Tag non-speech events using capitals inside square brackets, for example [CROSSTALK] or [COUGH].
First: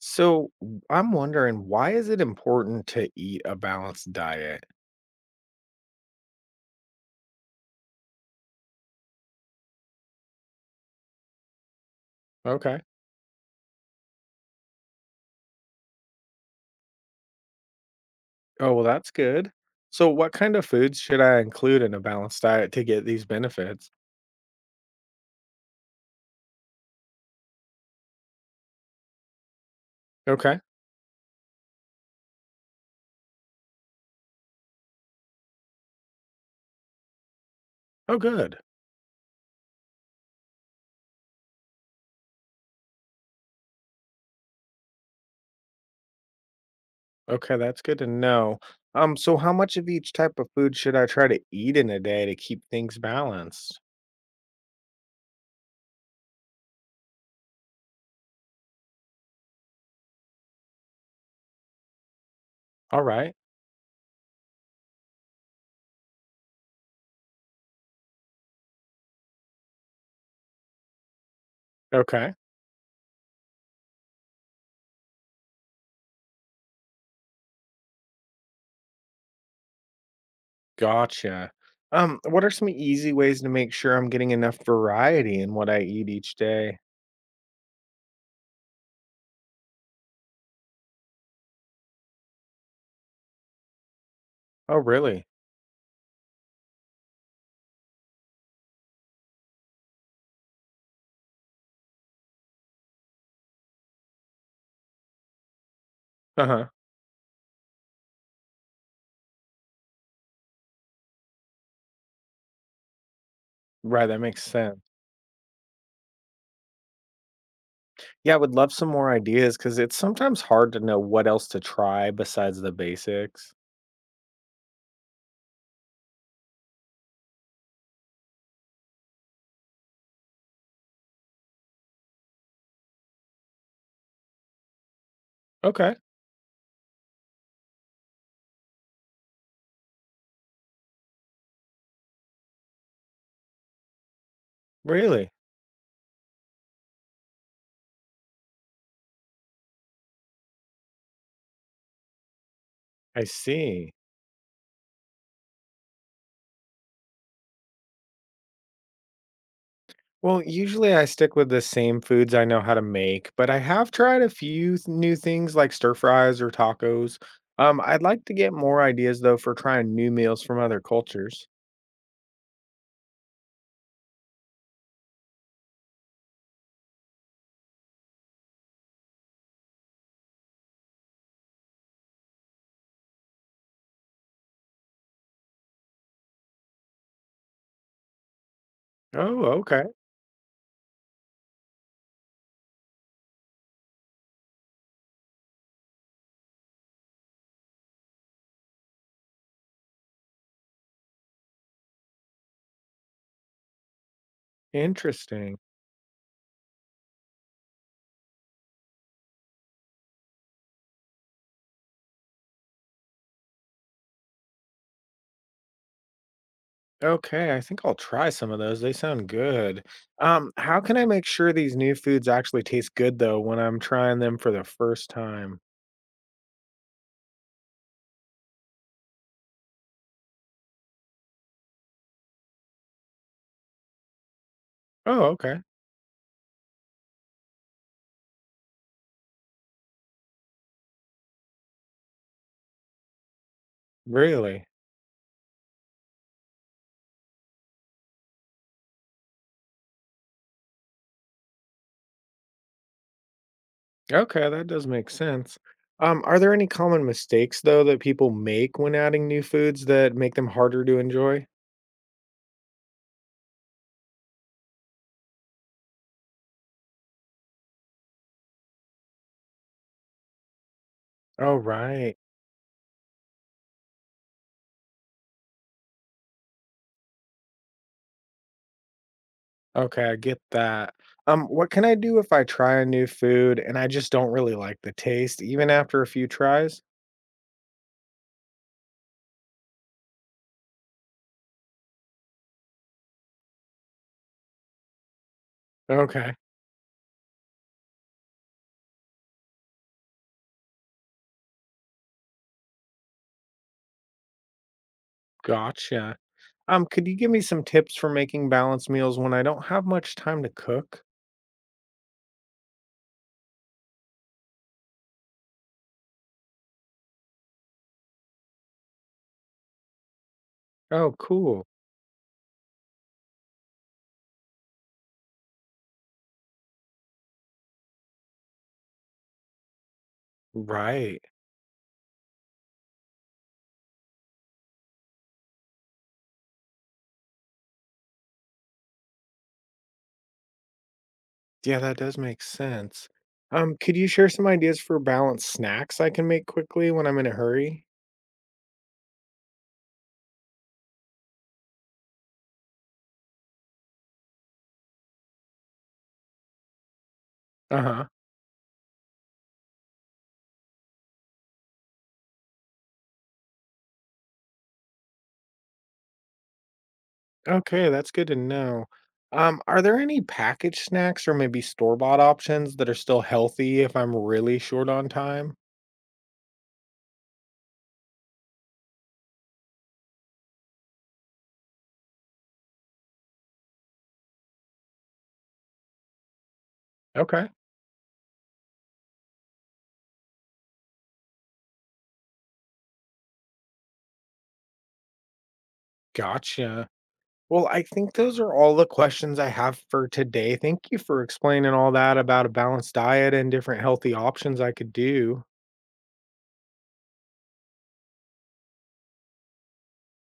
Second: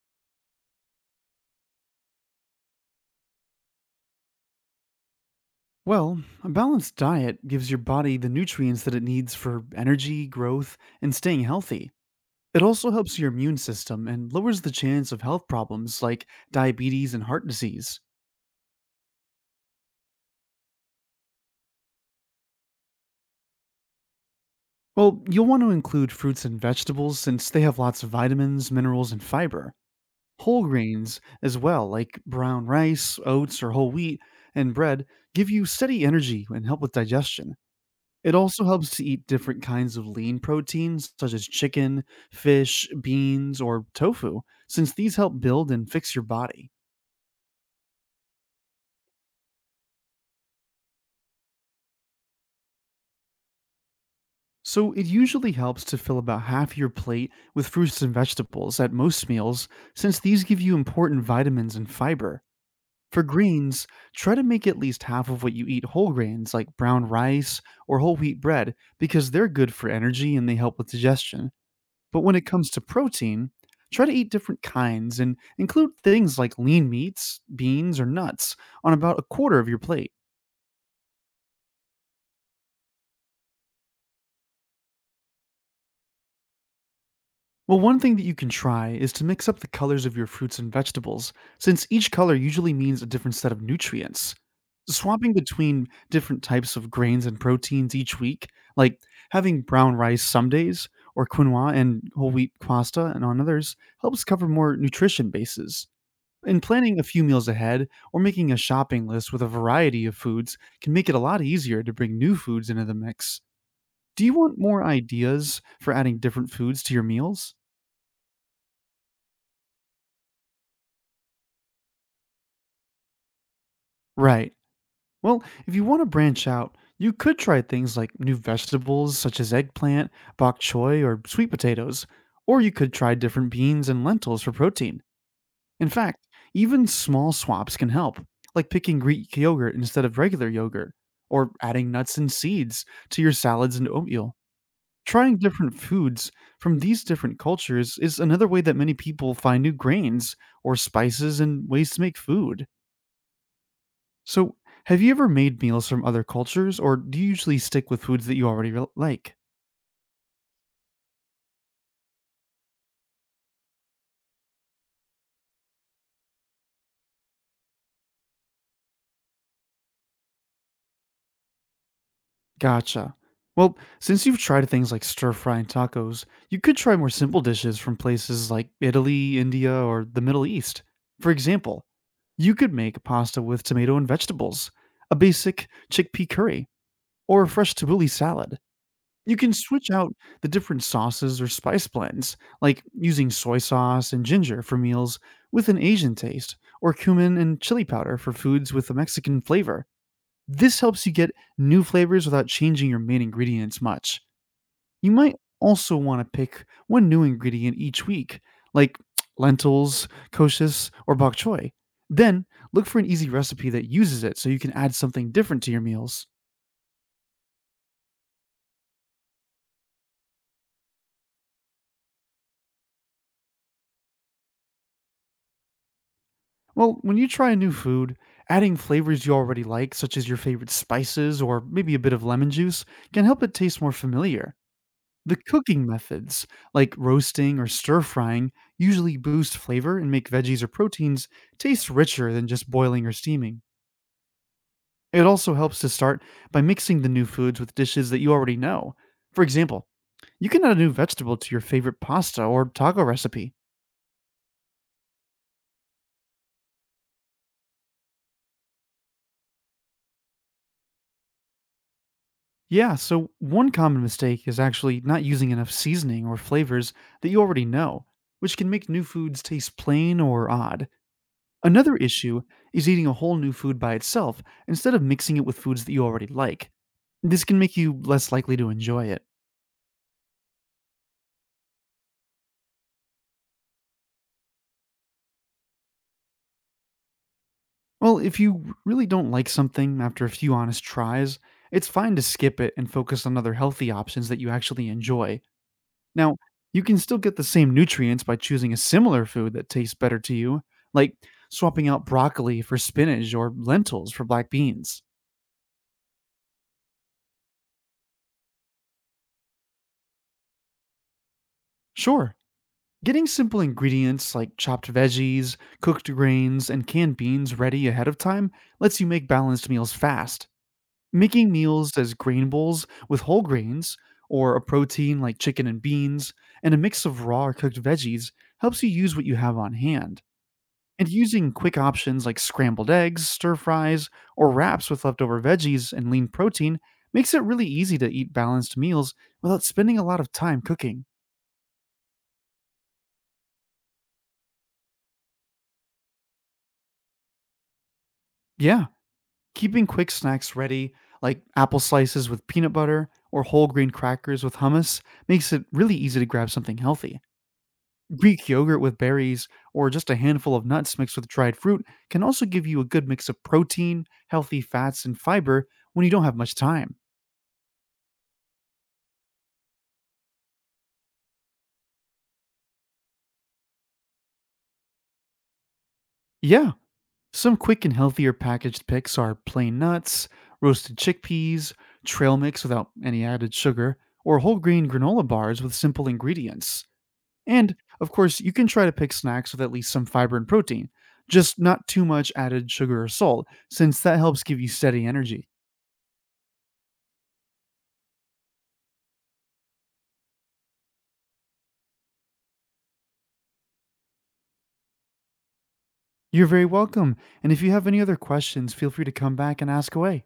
So I'm wondering, why is it important to eat a balanced diet? Well, a balanced diet gives your body the nutrients that it needs for energy, growth, and staying healthy. It Okay. also helps your immune system and lowers the chance of health problems like diabetes and heart disease. Oh, well, that's good. So what kind of foods should I include in a balanced diet to get these benefits? Well, you'll want to include fruits and vegetables since they have lots of vitamins, minerals, and fiber. Okay. Whole grains, as well, like brown rice, oats, or whole wheat, and bread, give you steady energy and help with digestion. Oh, It good. also helps to eat different kinds of lean proteins, such as chicken, fish, beans, or tofu, since these help build and fix your body. Okay, that's good to know. So how much of each type of food should I try to eat in a day to keep things balanced? So, it usually helps to fill about half your plate with fruits and vegetables at most meals, since these give you important vitamins and fiber. All For right. greens, try to make at least half of what you eat whole grains like brown rice or whole wheat bread, because they're good for energy and they help with digestion. But Okay. when it comes to protein, try to eat different kinds and include things like lean meats, beans, or nuts on about a quarter of your plate. Gotcha. What are some easy ways to make sure I'm getting enough variety in what I eat each day? Well, one thing that you can try is to mix up the colors of your fruits and vegetables, since each color usually means a different set of nutrients. Oh, really? Swapping between different types of grains and proteins each week, like having brown rice some days or quinoa and whole wheat pasta and on others, helps cover more nutrition bases. And Uh-huh. planning a few meals ahead or making a shopping list with a variety of foods can make it a lot easier to bring new foods into the mix. Right, that Do you makes want sense. more ideas for adding different foods to your meals? Yeah, I would love some more ideas because it's sometimes hard to know what else to try besides the basics. Right. Well, if you want to branch out, you could try things like new vegetables such as eggplant, bok choy, or sweet potatoes. Or you could try different beans and lentils for protein. In Okay, fact, even small swaps can help, like picking Greek yogurt instead of regular yogurt, or adding nuts and seeds to your salads and oatmeal. really? Trying different foods from these different cultures is another way that many people find new grains or spices and ways to make food. I see. So, have you ever made meals from other cultures, or do you usually stick with foods that you like? Well, usually I stick with the same foods I know how to make, but I have tried a few new things like stir fries or tacos. I'd like to get more ideas though for trying new meals from other cultures. Gotcha. Well, since you've tried things like stir fry and tacos, you could try more simple dishes from places like Italy, India, or the Middle East. For example, you could make pasta with tomato and vegetables, a basic chickpea curry, or a fresh tabbouleh salad. You Oh, can okay. switch out the different sauces or spice blends, like using soy sauce and ginger for meals with an Asian taste, or cumin and chili powder for foods with a Mexican flavor. This helps you get new flavors without changing your main ingredients much. You might Interesting. also want to pick one new ingredient each week, like [TSK] lentils, koshis, or bok choy. Then look for an easy recipe that uses it so you can add something different to your meals. Okay, I think I'll try some of those. They sound good. How can I make sure these new foods actually taste good though when I'm trying them for the first time? Well, when you try a new food, adding flavors you already like, such as your favorite spices or maybe a bit of lemon juice, can help it taste more familiar. Oh, The okay. cooking methods, like roasting or stir frying, usually boost flavor and make veggies or proteins taste richer than just boiling or steaming. Really? It also helps to start by mixing the new foods with dishes that you already know. For example, you can add a new vegetable to your favorite pasta or taco recipe. Okay, that does make sense. Are there any common mistakes though that people make when adding new foods that make them harder to enjoy? Yeah, so one common mistake is actually not using enough seasoning or flavors that you already know, which can make new foods taste plain or odd. Oh, Another right. issue is eating a whole new food by itself instead of mixing it with foods that you already like. This can make you less likely to enjoy it. Okay, I get that. What can I do if I try a new food and I just don't really like the taste, even after a few tries? Well, if you really don't like something after a few honest tries, it's fine to skip it and focus on other healthy options that you actually enjoy. Okay, Now, you can still get the same nutrients by choosing a similar food that tastes better to you, like swapping out broccoli for spinach or lentils for black beans. gotcha. Could you give me some tips for making balanced meals when I don't have much time to cook? Sure, getting simple ingredients like chopped veggies, cooked grains, and canned beans ready ahead of time lets you make balanced meals fast. Oh, Making cool. meals as grain bowls with whole grains, or a protein like chicken and beans, and a mix of raw or cooked veggies helps you use what you have on hand. And Right. using quick options like scrambled eggs, stir fries, or wraps with leftover veggies and lean protein makes it really easy to eat balanced meals without spending a lot of time cooking. Yeah, that does make sense. Could you share some ideas for balanced snacks I can make quickly when I'm in a hurry? Yeah, keeping quick snacks ready, like apple slices with peanut butter or whole grain crackers with hummus, makes it really easy to grab something healthy. Uh-huh. Greek yogurt with berries or just a handful of nuts mixed with dried fruit can also give you a good mix of protein, healthy fats, and fiber when you don't have much time. Okay, that's good to know. Are there any packaged snacks or maybe store-bought options that are still healthy if I'm really short on time? Yeah, some quick and healthier packaged picks are plain nuts, roasted chickpeas, trail mix without any added sugar, or whole grain granola bars with simple ingredients. Okay, And of course, you can try to pick snacks with at least some fiber and protein, just not too much added sugar or salt, since that helps give you steady energy. gotcha. Well, I think those are all the questions I have for today. Thank you for explaining all that about a balanced diet and different healthy options I could do. You're very welcome. And if you have any other questions, feel free to come back and ask away.